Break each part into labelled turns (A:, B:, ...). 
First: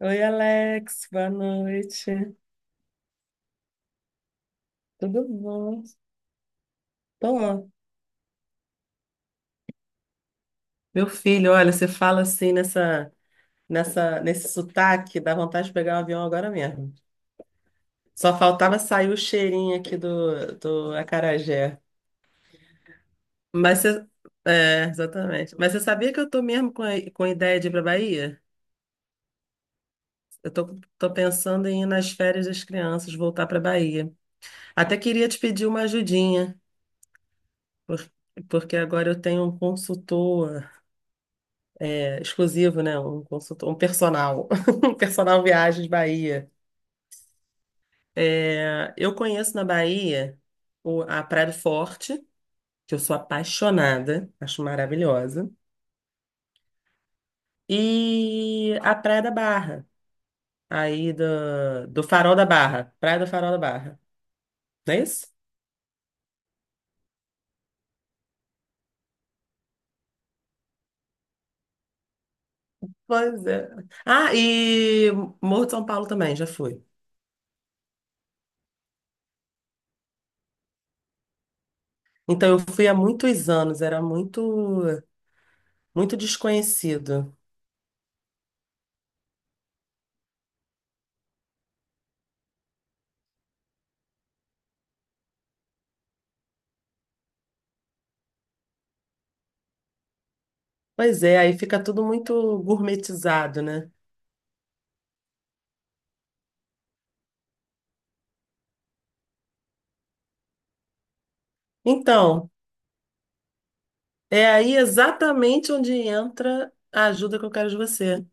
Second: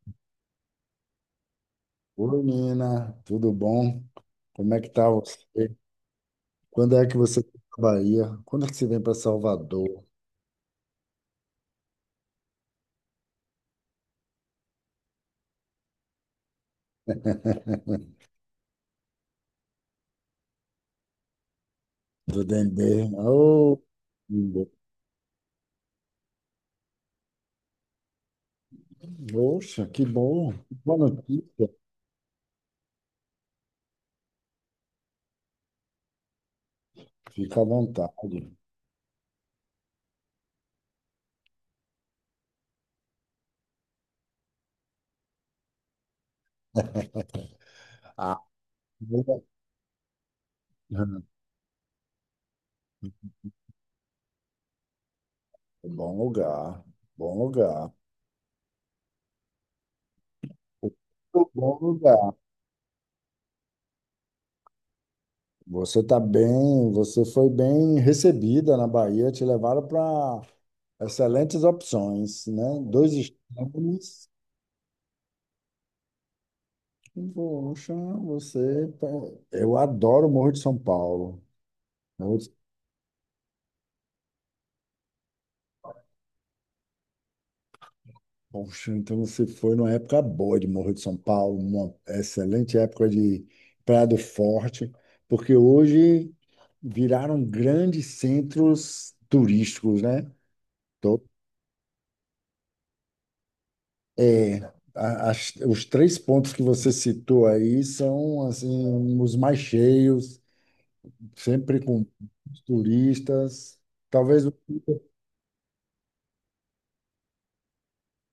A: Oi, Alex, boa noite.
B: Oi, Nina, tudo bom? Como é que tá
A: Tudo
B: você?
A: bom?
B: Quando é que você está
A: Tô.
B: na Bahia? Quando é que você vem para Salvador,
A: Meu filho, olha, você fala assim nessa, nesse sotaque, dá vontade de pegar um avião agora mesmo. Só faltava sair o cheirinho aqui do acarajé.
B: do Dendê? Oh,
A: Mas você,
B: que bom.
A: é, exatamente. Mas você sabia que eu tô mesmo com a ideia de ir pra Bahia?
B: Poxa, que
A: Eu
B: bom.
A: tô,
B: Boa
A: Tô pensando
B: notícia.
A: em ir nas férias das crianças, voltar pra Bahia. Até queria te pedir uma ajudinha,
B: Fica à
A: por-
B: vontade.
A: porque agora eu tenho um consultor exclusivo, né? Um consultor, um personal, um personal Viagens Bahia.
B: Ah,
A: É, eu
B: boa.
A: conheço na Bahia a
B: Uhum.
A: Praia do Forte, que eu sou apaixonada, acho maravilhosa,
B: Bom lugar, bom lugar.
A: e a Praia da Barra, aí
B: Bom
A: do
B: lugar.
A: Farol da Barra, Praia do Farol da Barra, não é isso?
B: Você está bem, você foi bem recebida na Bahia, te levaram para excelentes opções, né? Dois
A: Pois é.
B: extremos.
A: Ah, e Morro de São Paulo também, já fui.
B: Poxa, você. Eu adoro o Morro de São Paulo. Eu-
A: Então, eu fui há muitos anos, era muito desconhecido.
B: Poxa, então você foi numa época boa de Morro de São Paulo, uma excelente época de Praia do Forte, porque hoje viraram grandes centros turísticos, né? Então,
A: Pois é, aí fica tudo muito gourmetizado, né?
B: é, os três pontos que você citou aí são assim, os mais cheios, sempre com
A: Então,
B: turistas. Talvez
A: é aí exatamente onde entra a ajuda que eu quero de você.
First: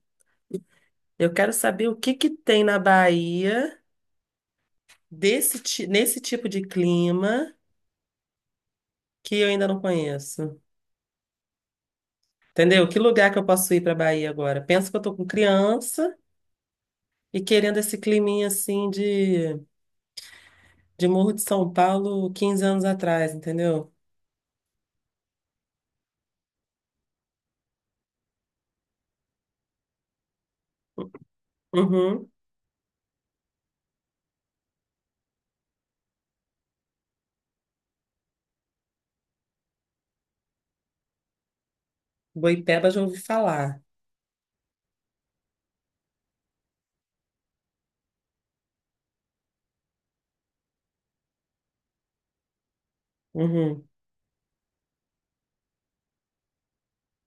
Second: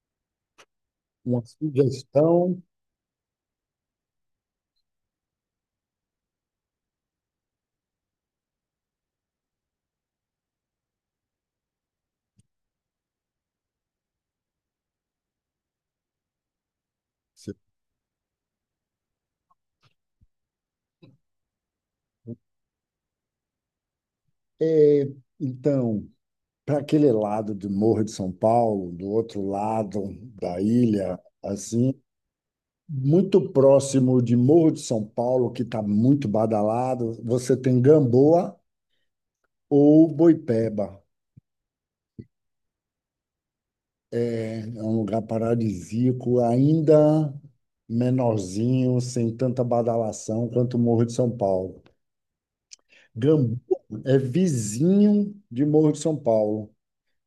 A: Eu
B: uma
A: quero saber o que que
B: sugestão.
A: tem na Bahia nesse tipo de clima que eu ainda não conheço. Entendeu? Que lugar que eu posso ir para Bahia agora? Pensa que eu tô com criança e querendo esse climinha assim de Morro de São Paulo 15 anos atrás, entendeu?
B: É, então, para aquele lado do Morro de São Paulo, do outro lado da ilha, assim,
A: Uhum.
B: muito próximo de Morro de São Paulo, que está muito badalado, você tem Gamboa ou Boipeba.
A: Boipeba já ouvi falar.
B: Né? É um lugar paradisíaco, ainda menorzinho, sem tanta badalação quanto o Morro de São Paulo. Gamboa
A: Uhum.
B: é vizinho de Morro de São Paulo.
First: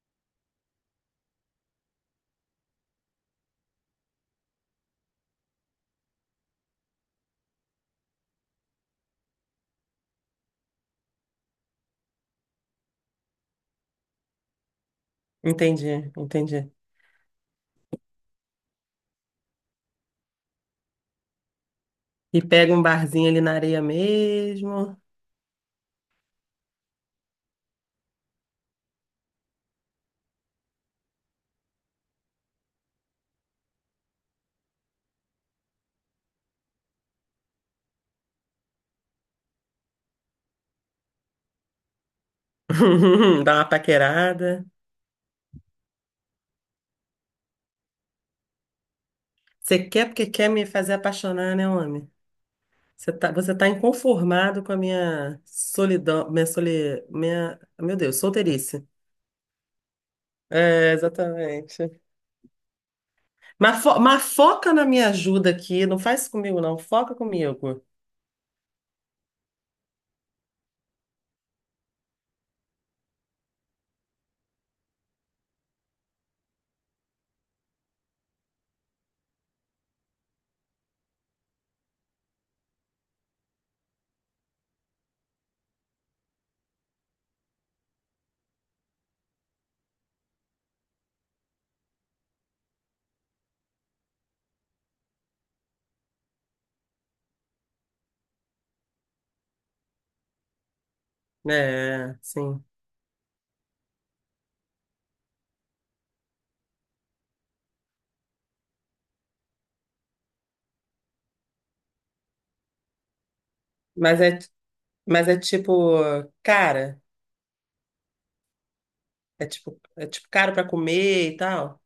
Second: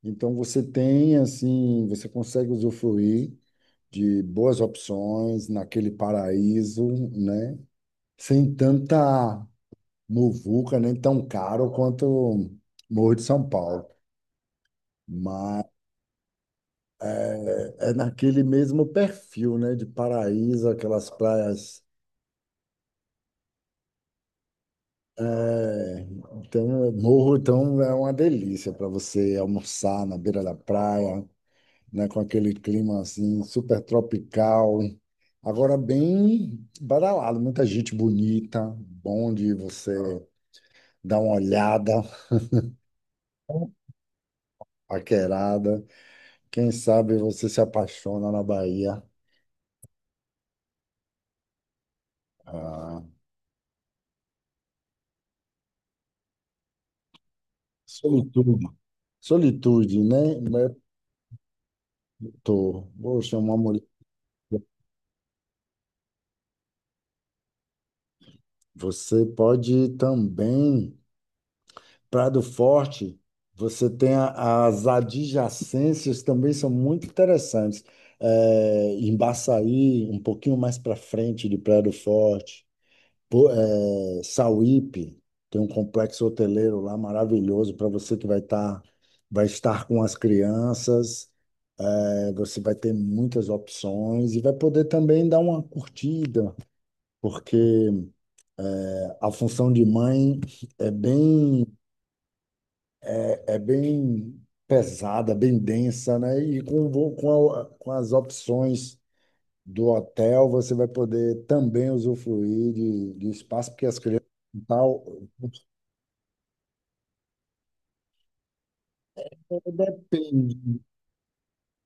B: Então você tem assim, você consegue usufruir de boas opções naquele paraíso, né? Sem tanta muvuca, nem tão caro quanto Morro de São Paulo. Mas
A: Entendi, entendi.
B: é naquele mesmo perfil, né? De paraíso, aquelas praias.
A: E pega um barzinho ali na areia mesmo.
B: É, Então, Morro, então, é uma delícia para você almoçar na beira da praia, né? Com aquele clima, assim, super tropical. Agora, bem badalado, muita gente bonita, bom de você dá uma olhada,
A: Dá uma paquerada.
B: paquerada. Quem sabe você se apaixona na Bahia.
A: Você quer porque quer me fazer apaixonar, né, homem?
B: Ah,
A: Você tá inconformado com a minha solidão, meu Deus,
B: solitude.
A: solteirice.
B: Solitude, né?
A: É, exatamente.
B: Tô. Poxa, uma mulher.
A: Mas foca na minha ajuda aqui, não faz isso comigo, não, foca comigo.
B: Você pode ir também. Prado Forte, você tem as adjacências também são muito interessantes. Em Baçaí, um pouquinho mais para frente de Prado Forte. Sauípe, tem um complexo hoteleiro lá maravilhoso para você que vai estar com as crianças. É, você vai ter muitas opções e vai poder também dar uma curtida, porque a função de mãe é bem
A: É, sim.
B: é bem pesada, bem densa, né? E com, vo- com, a- com as opções do hotel, você vai poder também usufruir de espaço, porque as
A: Mas
B: crianças
A: é, mas é tipo, cara, é tipo caro pra
B: depende.
A: comer e tal.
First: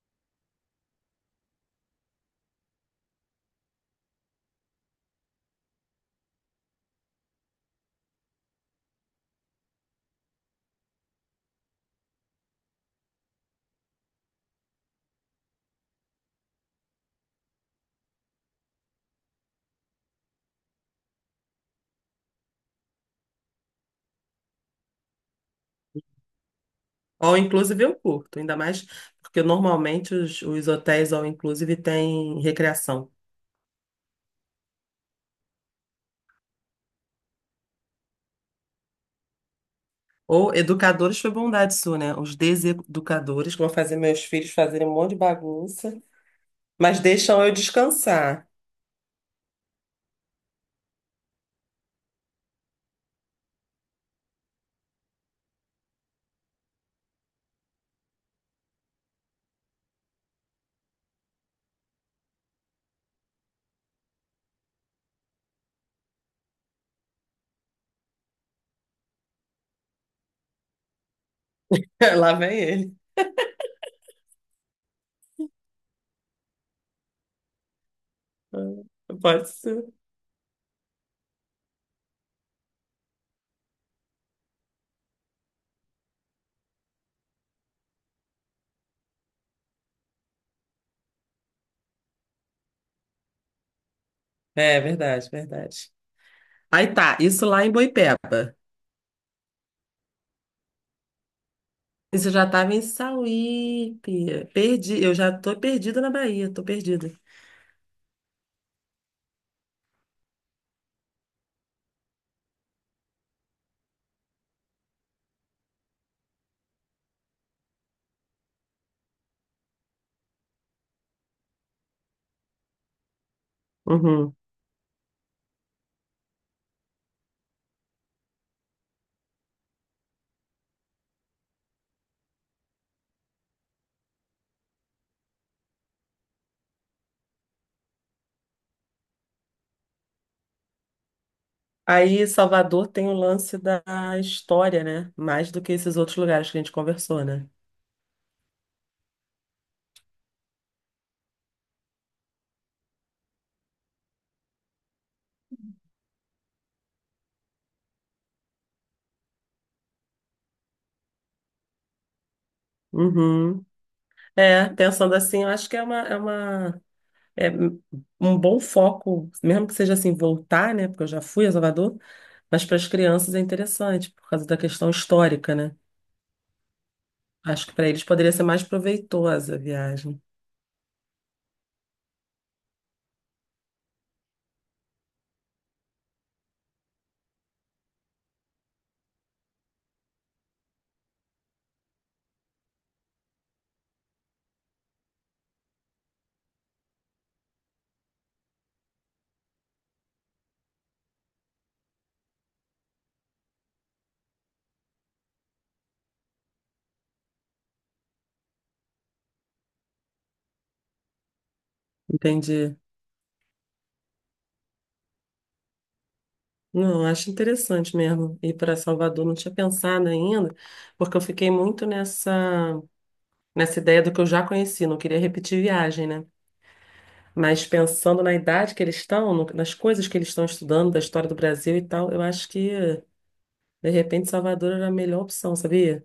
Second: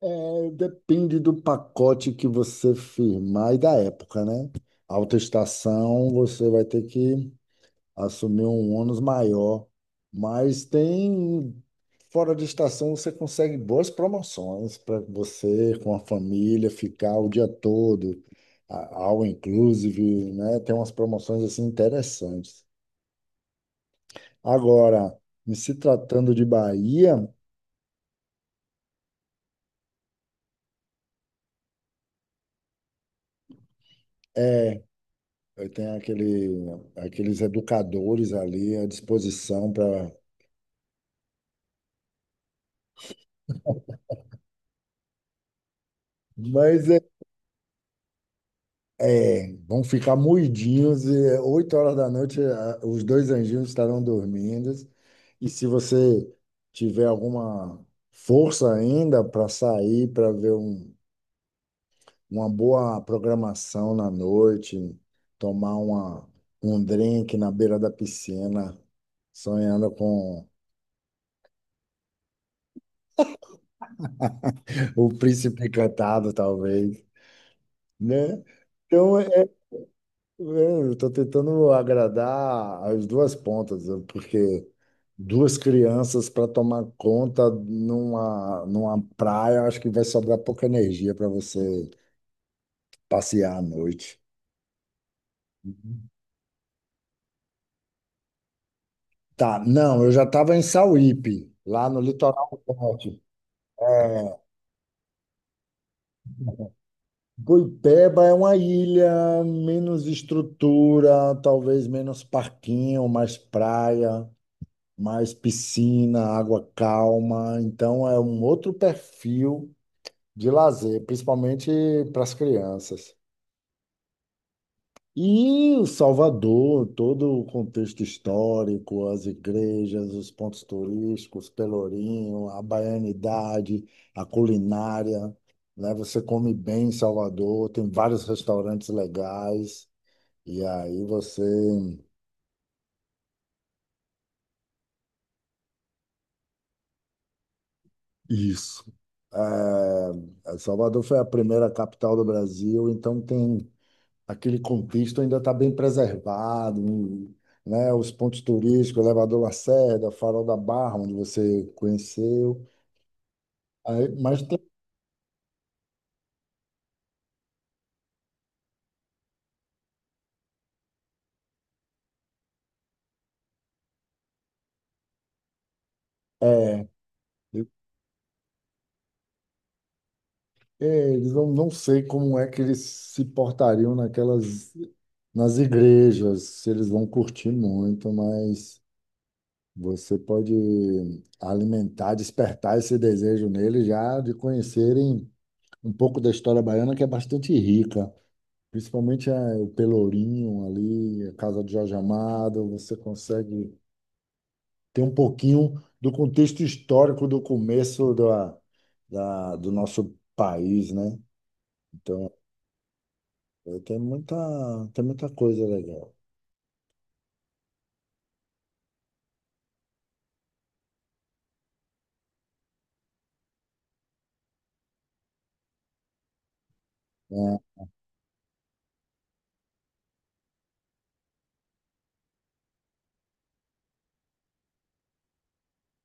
B: É, depende do pacote que você firmar e da época, né? Alta estação, você vai ter que assumir um ônus maior, mas tem fora de estação você consegue boas promoções para você com a família ficar o dia todo, all inclusive, né? Tem umas promoções assim interessantes. Agora, em se tratando de Bahia,
A: All inclusive eu curto, ainda mais porque normalmente os hotéis all inclusive têm recreação.
B: é, eu tenho aqueles educadores ali à disposição para.
A: Ou educadores foi bondade sua, né? Os deseducadores que vão fazer meus filhos fazerem um monte de bagunça,
B: Mas
A: mas
B: é,
A: deixam eu descansar.
B: vão ficar moidinhos e é, 8 horas da noite os dois anjinhos estarão dormindo. E se você tiver alguma força ainda para sair, para ver uma boa programação na noite, tomar um drink na beira da piscina, sonhando com
A: Lá vem ele.
B: o príncipe encantado, talvez. Né?
A: Ah,
B: Então,
A: pode ser.
B: eu estou tentando agradar as duas pontas, né, porque duas crianças para tomar conta numa praia, acho que vai sobrar pouca energia para você passear à noite.
A: É verdade, verdade. Aí tá, isso lá em Boipeba.
B: Tá, não, eu já estava em Sauípe, lá no
A: Isso eu já
B: litoral
A: tava em
B: norte. É,
A: Sauípe. Perdi, eu já tô perdida na Bahia, tô perdida.
B: Guipeba é uma ilha menos estrutura, talvez menos parquinho, mais praia. Mais piscina, água calma. Então é um outro perfil de lazer, principalmente para as crianças.
A: Uhum.
B: E o Salvador, todo o contexto histórico, as igrejas, os pontos turísticos, Pelourinho, a baianidade, a culinária, né? Você come bem em Salvador, tem vários restaurantes legais, e aí você
A: Aí, Salvador tem o lance da história, né? Mais do que esses outros lugares que a gente conversou, né?
B: isso. É, Salvador foi a primeira capital do Brasil, então tem aquele contexto ainda está bem preservado, né? Os pontos turísticos, Elevador Lacerda, Farol da Barra, onde você conheceu.
A: Uhum.
B: Aí,
A: É, pensando assim, eu acho que é é um bom foco, mesmo que seja assim, voltar, né? Porque eu já fui a Salvador, mas para as crianças é interessante, por causa da questão histórica, né?
B: é,
A: Acho
B: eu-
A: que para eles poderia ser mais proveitosa a viagem.
B: é, eles não, não sei como é que eles se portariam naquelas nas igrejas, se eles vão curtir muito, mas você pode alimentar, despertar esse desejo nele já de conhecerem um pouco da história baiana, que é bastante rica. Principalmente eh, o Pelourinho ali, a casa de Jorge Amado, você consegue ter um pouquinho do contexto histórico do começo do nosso país, né? Então,
A: Entendi.
B: eh, tem muita, tem muita coisa legal.
A: Não, acho interessante mesmo ir para Salvador. Não tinha pensado ainda, porque eu fiquei muito nessa ideia do que eu já conheci, não queria repetir viagem, né?
B: Né?
A: Mas pensando na idade que eles estão, nas coisas que eles estão estudando, da história do Brasil e tal, eu acho que, de repente, Salvador era a melhor opção, sabia?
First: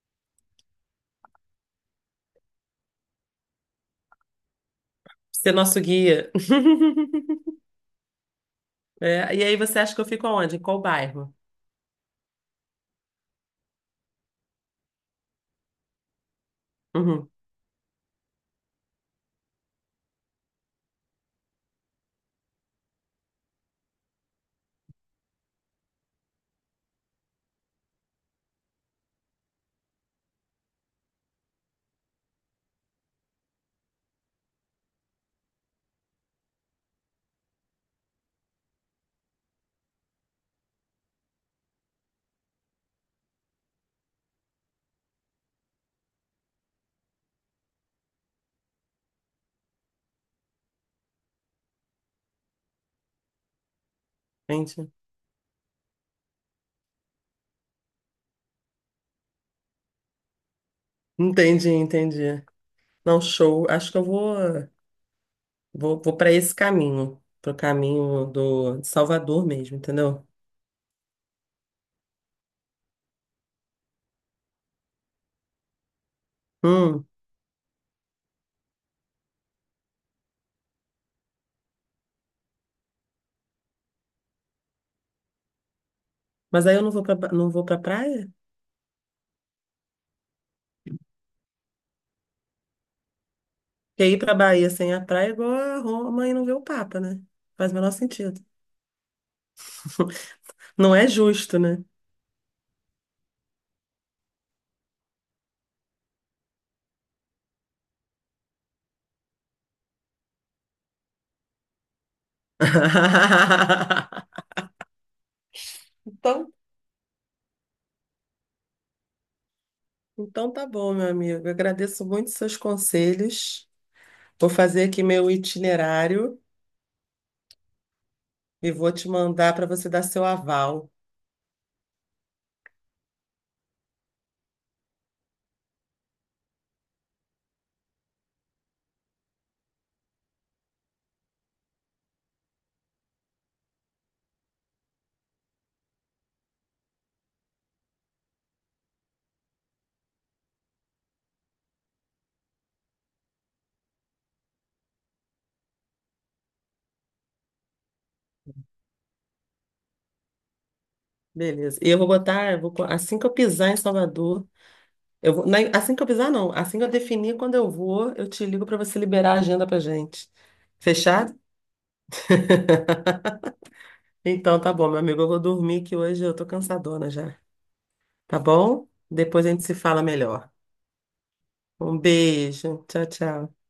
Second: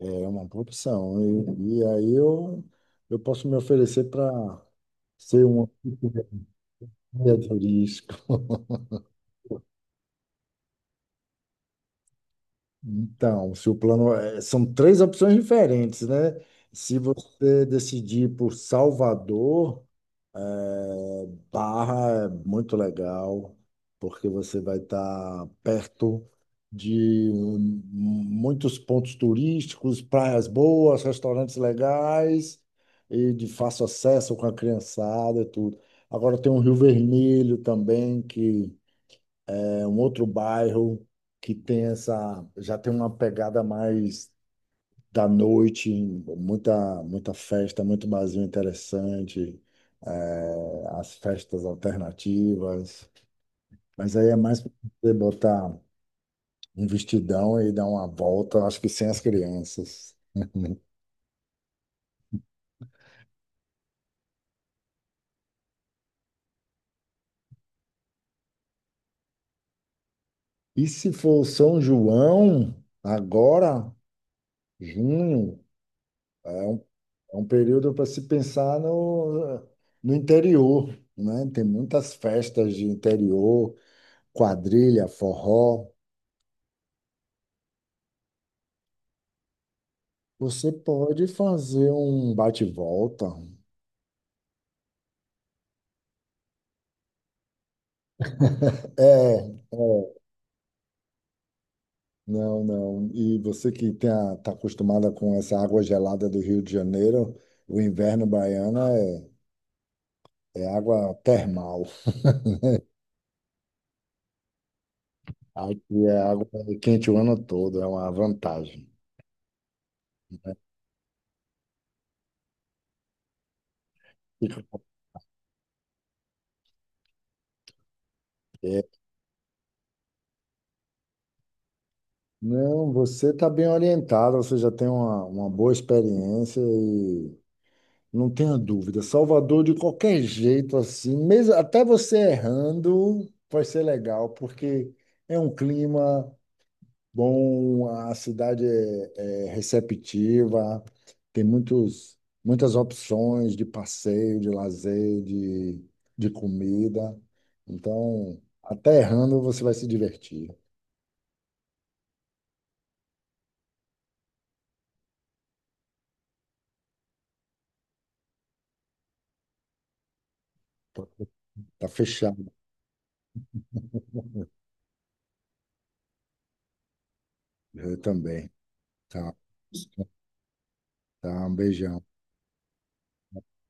B: É uma opção. E, e aí eu, eu posso me oferecer para ser
A: Ser
B: um.
A: nosso guia.
B: Guia turístico.
A: É, e aí você acha que eu fico aonde? Em qual bairro?
B: Então, se o plano são três opções diferentes, né? Se
A: Uhum,
B: você decidir por Salvador, é, Barra é muito legal, porque você vai estar perto de muitos pontos turísticos, praias boas, restaurantes legais e de fácil acesso com a criançada e tudo. Agora tem o Rio Vermelho também, que é um outro bairro que tem essa, já tem uma pegada mais da noite, muita festa, muito barzinho interessante, é, as festas alternativas. Mas aí é mais para
A: entendi.
B: você botar um vestidão e dar uma volta, acho que sem as crianças.
A: Entendi, entendi. Não, show. Acho que vou para esse caminho, pro caminho do de Salvador mesmo, entendeu?
B: E se for São João, agora, junho, é um
A: Hum,
B: é um período para se pensar no interior, né? Tem muitas festas de interior, quadrilha, forró.
A: mas aí eu não vou para não vou para praia?
B: Você pode fazer um bate-volta.
A: Porque ir pra Bahia sem a praia é igual a Roma e não ver o Papa, né? Faz o menor sentido.
B: É, é,
A: Não é justo, né?
B: não, não. E você que está acostumada com essa água gelada do Rio de Janeiro, o inverno baiano é água termal. Aqui é água
A: Então,
B: quente o ano todo, é uma vantagem.
A: então tá bom, meu amigo. Eu agradeço muito seus conselhos. Vou fazer aqui meu itinerário e vou te mandar para você dar seu aval.
B: Não, você está bem orientado, você já tem uma boa experiência e não tenha dúvida. Salvador, de qualquer jeito, assim, mesmo até você errando, vai ser legal, porque é um clima bom, a cidade é receptiva, tem muitos, muitas opções de passeio, de lazer, de comida. Então, até errando, você vai se divertir.
A: Beleza. E eu vou botar, assim que eu pisar em Salvador, assim que eu pisar, não. Assim que eu definir quando eu vou, eu te ligo para você liberar a agenda pra gente.
B: Tá
A: Fechado?
B: tá, fechado,
A: Então tá bom, meu amigo. Eu vou dormir que hoje eu tô cansadona já.
B: eh,
A: Tá
B: também.
A: bom?
B: Tá.
A: Depois a gente se fala melhor.
B: Tá, um
A: Um
B: beijão.
A: beijo. Tchau, tchau.